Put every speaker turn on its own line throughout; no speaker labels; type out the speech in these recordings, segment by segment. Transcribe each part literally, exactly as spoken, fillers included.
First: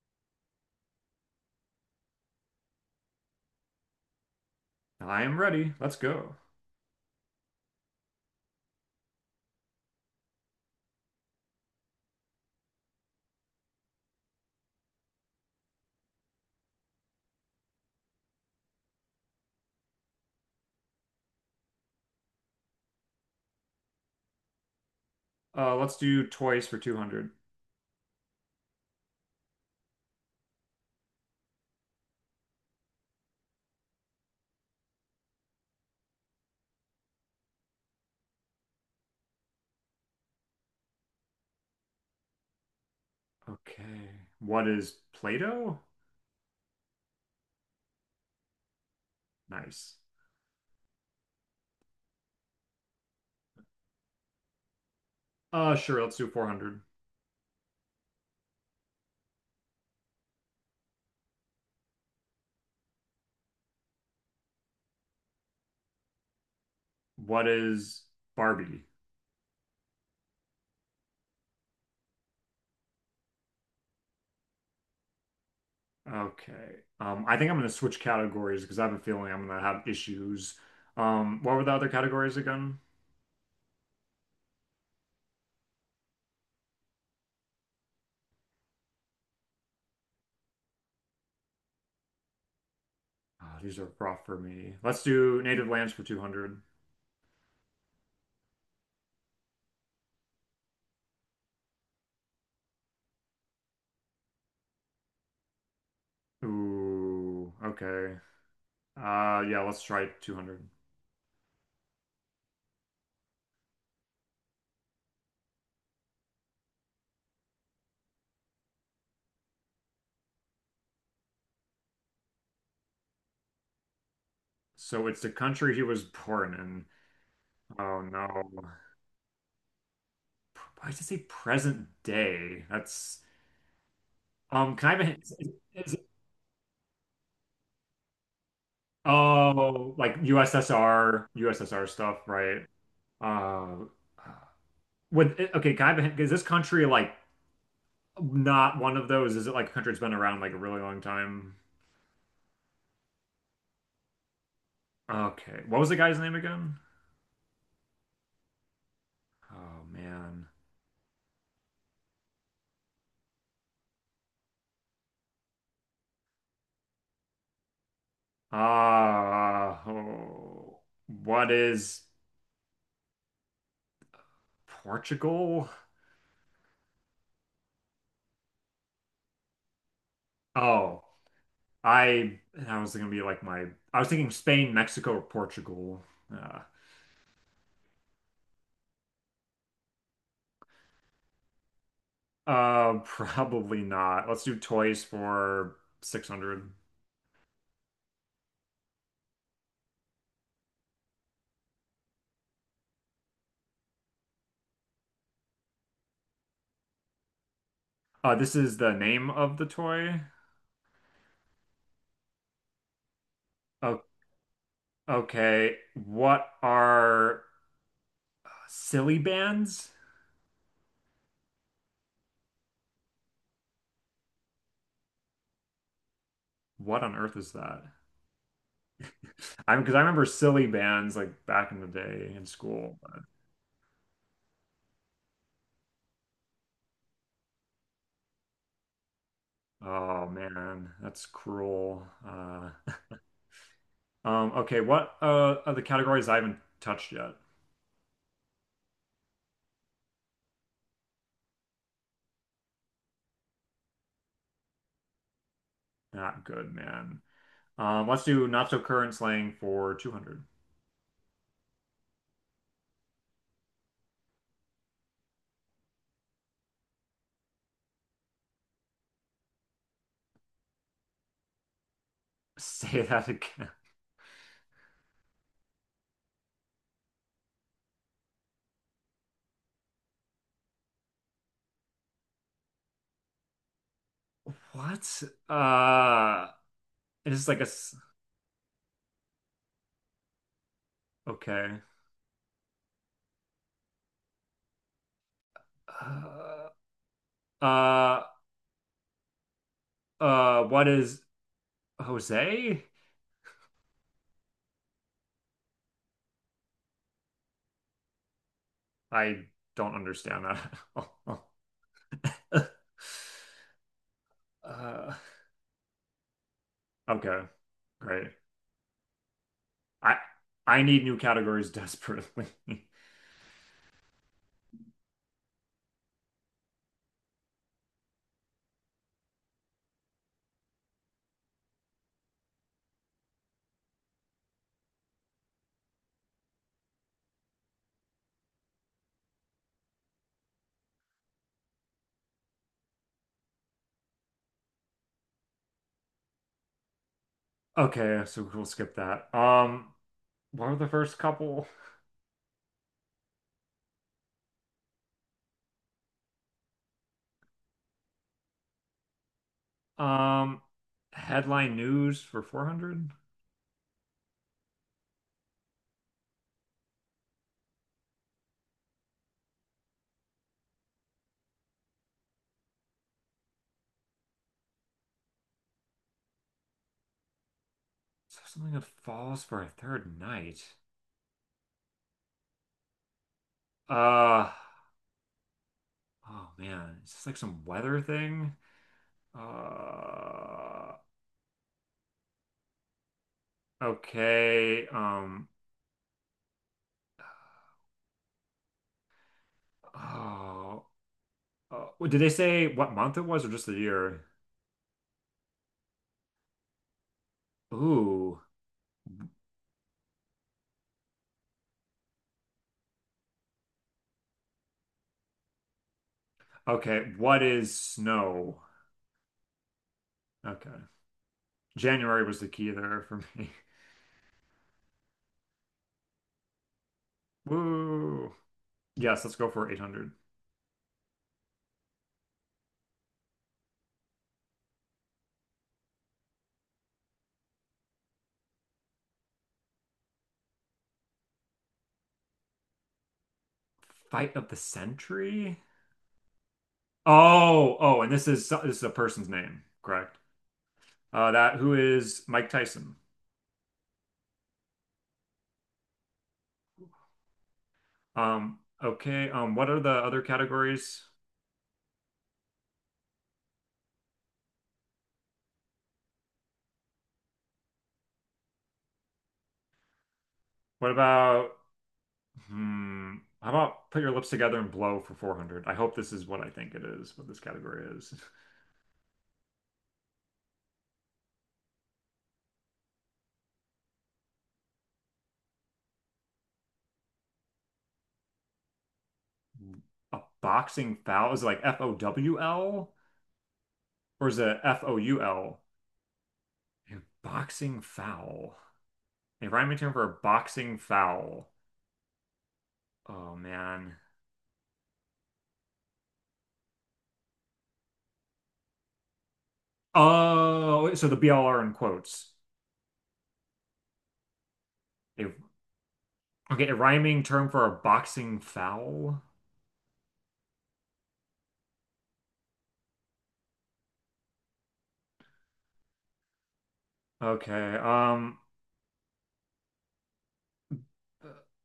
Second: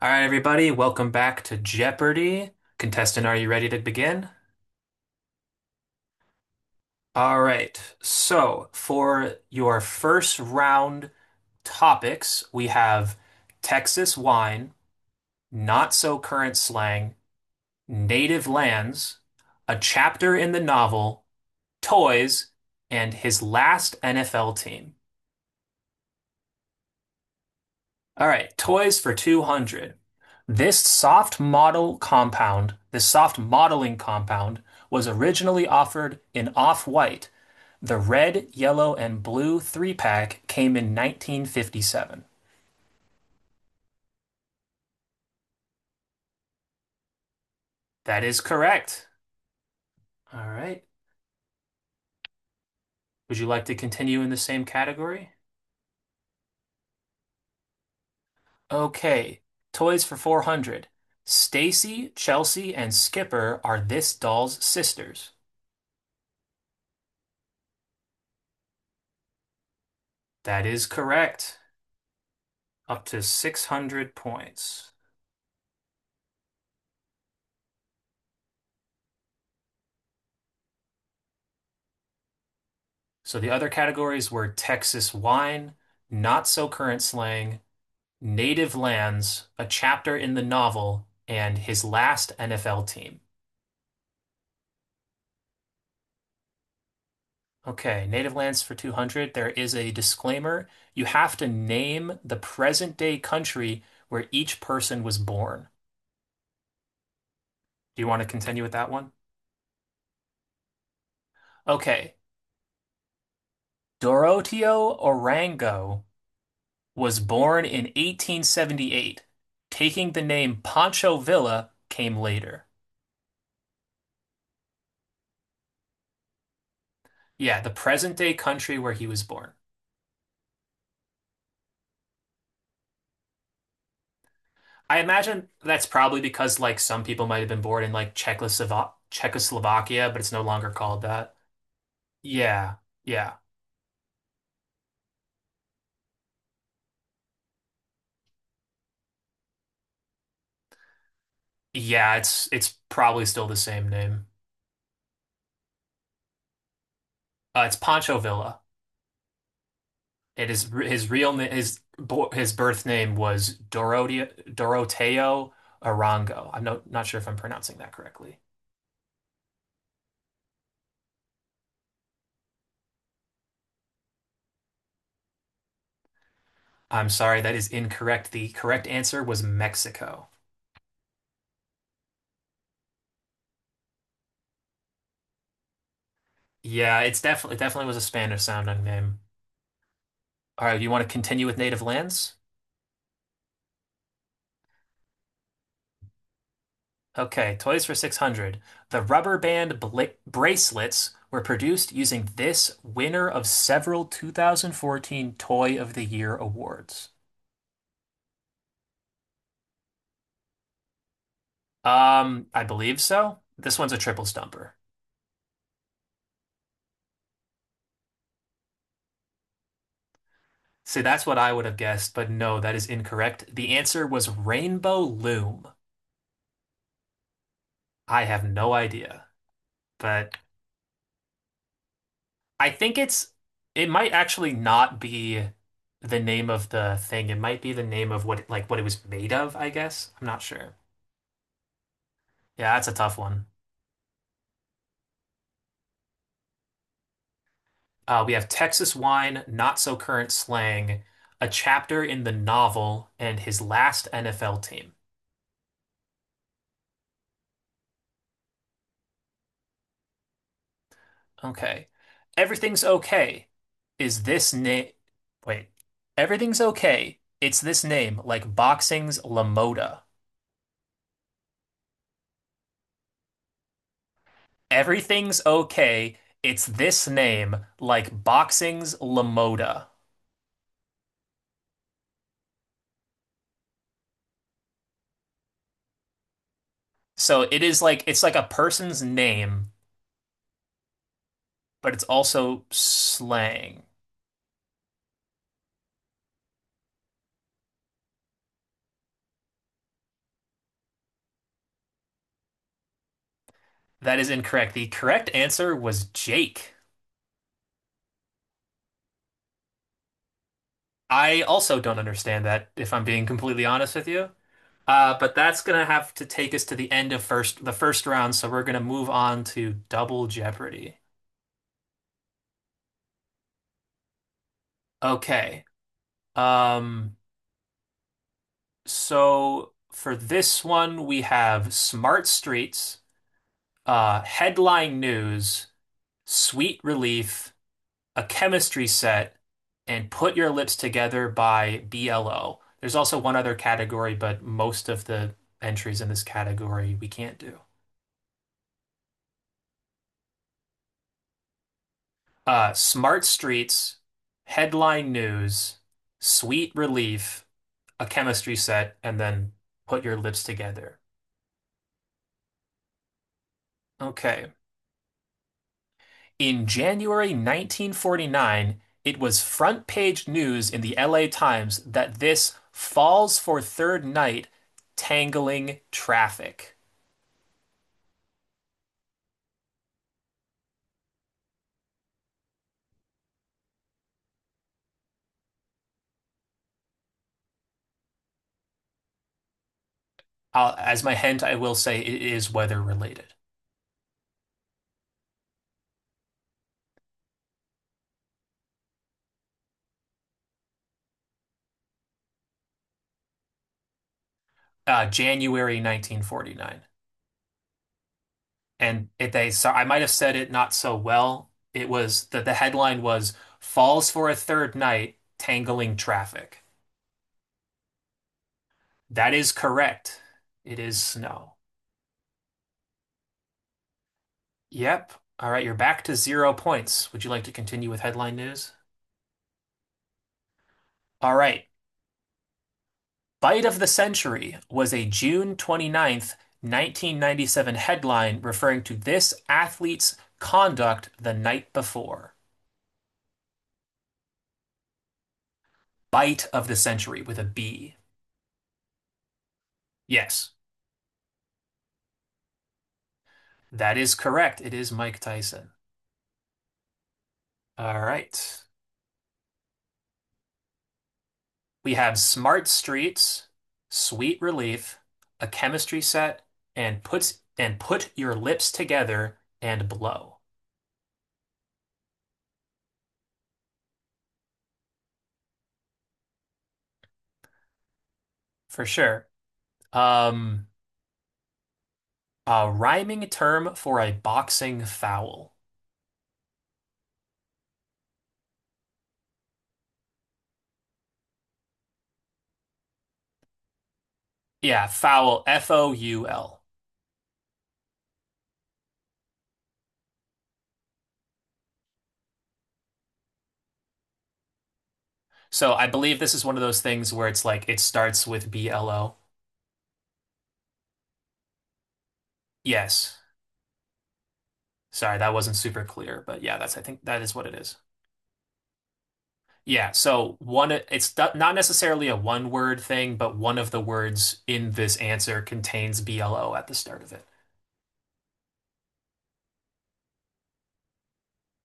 All right, everybody, welcome back to Jeopardy! Contestant, are you ready to begin?
I am ready. Let's go.
All right, so for your first round topics, we have Texas wine, not so current slang, native lands, a chapter in the novel, toys, and his last N F L team.
Uh, let's do toys for two hundred.
All right, toys for two hundred. This soft model compound, this soft modeling compound, was originally offered in off-white. The red, yellow, and blue three-pack came in nineteen fifty-seven.
Okay. What is Play-Doh?
That is correct.
Nice.
All right. Would you like to continue in the same category?
Uh, sure, let's do four hundred.
Okay, toys for four hundred. Stacy, Chelsea, and Skipper are this doll's sisters.
What is Barbie?
That is correct. Up to six hundred points.
Okay. Um, I think I'm gonna switch categories because I have a feeling I'm gonna have issues. Um, what were the other categories again?
So the other categories were Texas wine, not so current slang, native lands, a chapter in the novel, and his last N F L team.
Ah, these are rough for me. Let's do native lands for two hundred.
Okay, native lands for two hundred. There is a disclaimer. You have to name the present day country where each person was born.
Ooh,
Do you
okay.
want to continue with that one?
Uh, yeah, let's try two hundred.
Okay. Doroteo Orango was born in eighteen seventy-eight. Taking the name Pancho Villa came later.
So it's the country he was born in.
Yeah, the
Oh
present day
no.
country where he was born.
Why does it say present day? That's um. Can I
I
have a hint? Is-
imagine
is-
that's
is-
probably because like some people might have been born in like Czechoslovakia,
oh,
Czechoslovakia,
like
but it's no longer called
USSR,
that.
USSR stuff, right?
Yeah, yeah,
Uh, with okay. Can I have a hint? Is this country like not one of those? Is it like a country that's been around like a really long time?
yeah. It's it's probably still the same name.
Okay. What was the guy's name again?
Uh, it's Pancho Villa.
Oh man.
It is his real name. His bo- his birth name was Dorotea Doroteo Arango. I'm not not sure if I'm pronouncing that correctly.
Ah, oh, what is Portugal?
I'm sorry, that is incorrect. The correct answer was Mexico.
Oh, I I was gonna be like my I was thinking Spain, Mexico, or Portugal. Uh,
Yeah, it's definitely it definitely was a Spanish sounding name. All right, you want to continue with native lands?
uh Probably not. Let's do toys for six hundred.
Okay, toys for six hundred. The rubber band bla bracelets were produced using this winner of several two thousand fourteen Toy of the Year awards.
Uh this is the name of the toy.
Um, I believe so. This one's a
Oh,
triple stumper.
okay. What are silly bands?
See, that's what I would have guessed, but no, that is incorrect. The answer was Rainbow Loom.
What on earth is that?
I have no idea,
I because I remember
but
silly bands like back in the day in
I think
school. But-
it's it might actually not be the name of the thing. It might be the name of what like what it was made of, I guess. I'm
oh
not sure.
man, that's cruel. Uh
Yeah, that's a tough one.
um okay, what uh are the categories I haven't touched yet?
Uh, we have Texas wine, not so current slang, a chapter in the novel, and his last N F L team.
Not good, man. Um, let's do not so current slang for two hundred.
Okay. Everything's okay. Is this name? Wait. Everything's okay. It's this name, like boxing's LaModa.
Say that again.
Everything's okay. It's this name, like boxing's Lamoda.
What? Uh, it
So
is like
it
a
is
s-
like it's like a person's name,
okay.
but it's also slang.
Uh, uh, uh, what is Jose?
That is incorrect. The correct answer was Jake.
I don't understand that.
I also don't understand that, if I'm being completely honest with you.
Uh,
Uh, but that's gonna have to take us to the end of
okay,
first the first
great.
round, so we're gonna move on to
I
Double
I
Jeopardy.
need new categories desperately.
Okay. Um, so for this one, we have Smart Streets, uh, headline news, Sweet Relief, a chemistry set, and Put Your Lips Together by B L O. There's also one other category, but most of the entries in this category we can't do.
Okay, so we'll skip that. Um, what were the first couple?
Uh, Smart Streets, headline news, Sweet Relief, a chemistry set, and then Put Your Lips
Um,
Together.
headline news for four hundred?
Okay. In January nineteen forty-nine, it was front page news in the L A Times that this falls for third night tangling traffic.
Is something that falls for a third night? Uh, oh man, is this like some weather thing?
Uh,
Uh,
as my hint, I will say it is weather related.
okay. Um, oh, uh, well, did they say what month it was or just the year?
Uh, January nineteen forty-nine.
Ooh,
And it, they so I might have said it not so well. It was that the headline was Falls for a Third Night Tangling Traffic.
okay. What is snow?
That is correct. It
Okay.
is snow.
January was the key there for me.
Yep. All right, you're back to zero points. Would you like to continue with
Woo.
headline news?
Yes, let's go for eight hundred.
All right. Bite of the Century was a June 29th, 1997 headline referring to this athlete's conduct the night before.
Fight of the century?
Bite of the Century with a
Oh,
B.
oh, and this is this is a person's name, correct?
Yes,
Uh, that who is Mike Tyson?
that is correct. It is Mike Tyson. All
Um,
right.
okay. Um, what are the other categories?
We have Smart Streets, Sweet Relief, A Chemistry Set, and puts and put your lips together and blow.
What about hmm, how about put your lips together and blow for four hundred? I hope this is what I think it is, what this category is.
For sure. Um, a rhyming term for a boxing foul.
A boxing foul is it like F O W L or is it
Yeah, foul,
F O U L?
F O U L.
A boxing foul. A rhyming term for a boxing foul. Oh man.
So I believe this is one of those things where it's like it starts with B L O.
Oh, so the B L R in quotes.
Yes. Sorry,
A,
that wasn't super clear, but yeah,
okay, a
that's I think that
rhyming
is what
term
it
for a
is.
boxing foul.
Yeah, so one it's not not necessarily a one word thing, but one of the words in this answer contains B L O at the start of it.
Okay. Um,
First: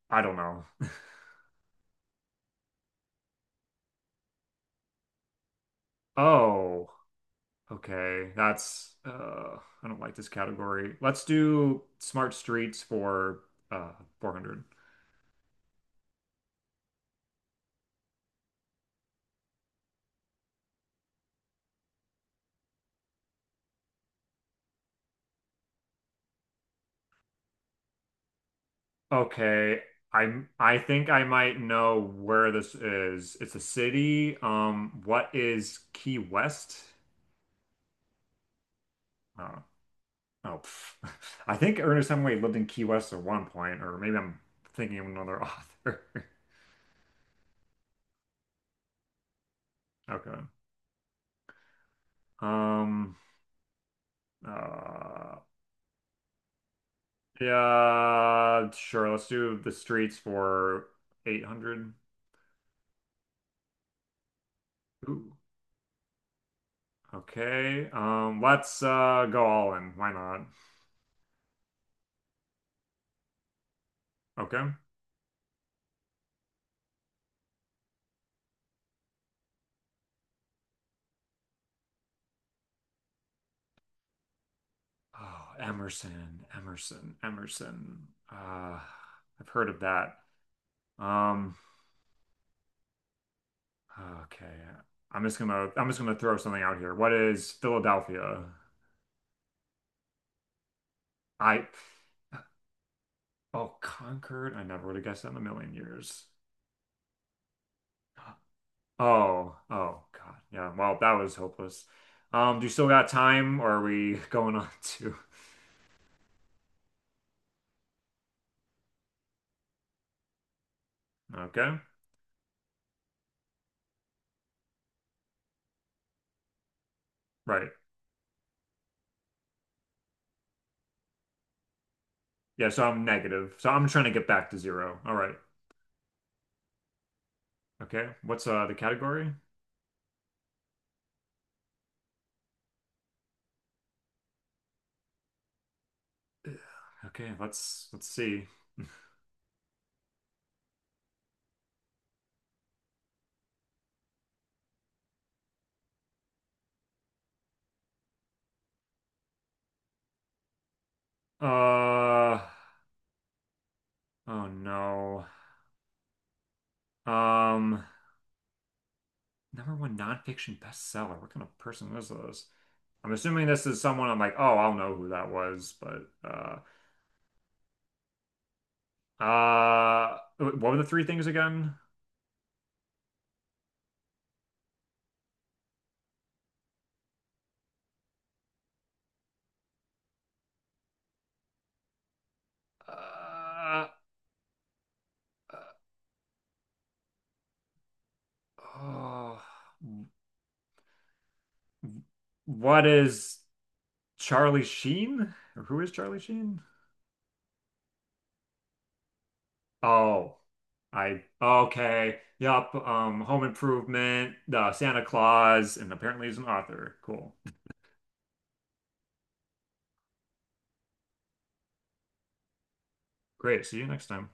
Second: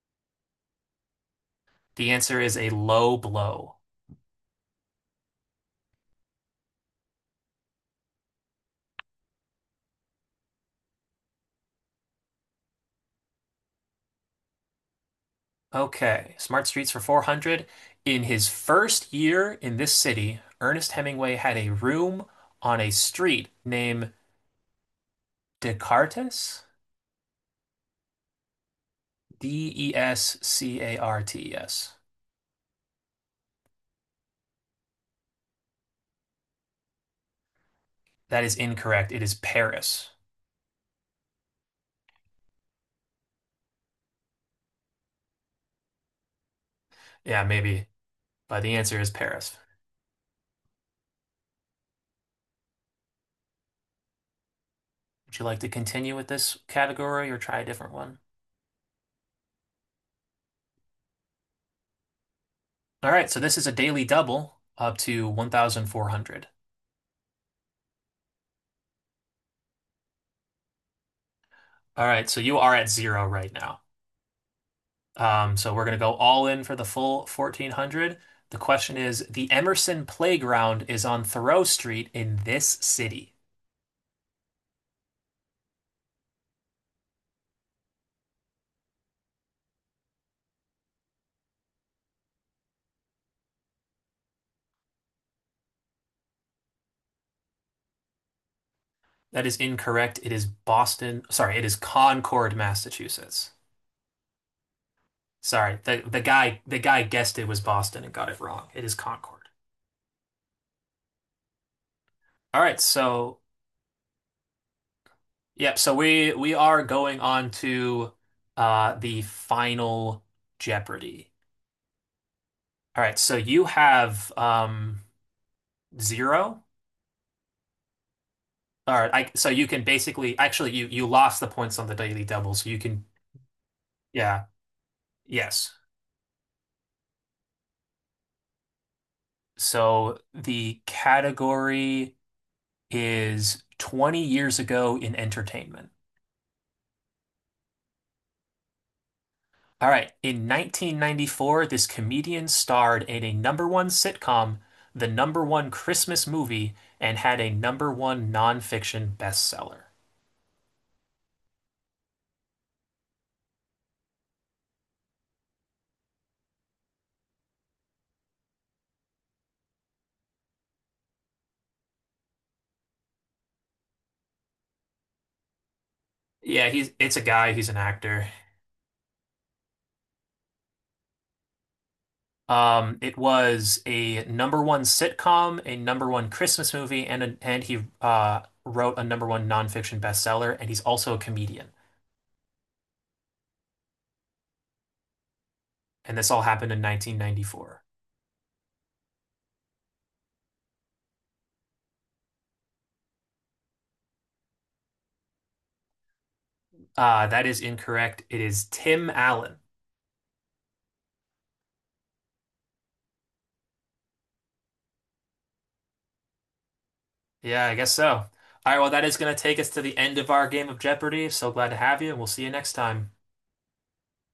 I don't know.
The answer is a low blow.
Oh, okay. That's uh, I don't like this category. Let's do smart streets for uh four hundred.
Okay, Smart Streets for four hundred. In his first year in this city, Ernest Hemingway had a room on a street named Descartes?
Okay. I'm I think I might
D E S C A R T E S.
know where this is. It's a city. Um, what is Key West?
That is incorrect. It is
Oh,
Paris.
oh, pff. I think Ernest Hemingway lived in Key West at one point, or maybe I'm thinking of another author.
Yeah, maybe, but the answer is Paris.
Okay. Um, uh,
Would you like to continue with this category or try a different one?
Yeah, sure. Let's do the streets for eight hundred.
All right, so this is a daily double up to
Ooh.
one thousand four hundred.
Okay. Um, let's uh go all in. Why not?
All right, so you are at zero right now.
Okay.
Um, so we're going to go all in for the full fourteen hundred. The question is, the Emerson Playground is on Thoreau Street in this city.
Oh, Emerson, Emerson, Emerson. Uh, I've heard of that. Um, okay. I'm just gonna I'm just gonna throw something out here. What is Philadelphia?
That is incorrect. It is Boston. Sorry, it
I
is Concord, Massachusetts.
oh, Concord. I never would have guessed that in a million
Sorry, the the
years.
guy the guy guessed it was Boston and got it wrong. It is Concord.
Oh, oh God. Yeah. Well, that was hopeless. Um,
All
do you
right,
still got
so
time or are we going on to?
yep, so we we are going on to uh the final Jeopardy.
Okay.
All right, so you have um zero.
Right.
All right, I, so you can basically actually you you lost the points on the Daily Double, so
Yeah,
you
so I'm
can
negative. So I'm trying to get
yeah,
back to zero. All right.
yes.
Okay. What's uh the category?
So the category is twenty years ago in entertainment.
Ugh. Okay, let's let's see.
All right, in nineteen ninety-four, this comedian starred in a number one sitcom, the number one Christmas movie, and had a number one nonfiction bestseller.
Uh oh no. Um number one nonfiction bestseller. What kind of person is this? I'm assuming this is someone I'm like, oh, I'll know who that was, but uh
Yeah, he's it's a guy, he's an actor.
uh what were the three things again?
Um, it was a number one sitcom, a number one Christmas movie, and a, and he uh, wrote a number one nonfiction bestseller, and he's also a comedian.
Uh, uh,
And this all happened in nineteen ninety-four.
oh, what is Charlie Sheen? Or who is Charlie Sheen?
Uh, that is incorrect. It is Tim Allen.
Oh, I okay. Yup. Um, Home Improvement, uh, Santa Claus, and apparently he's an author. Cool.
Yeah, I guess so. All right, well, that is going to take us to the end of our game of Jeopardy. So glad to have you, and we'll see you next time.
Great. See you next time.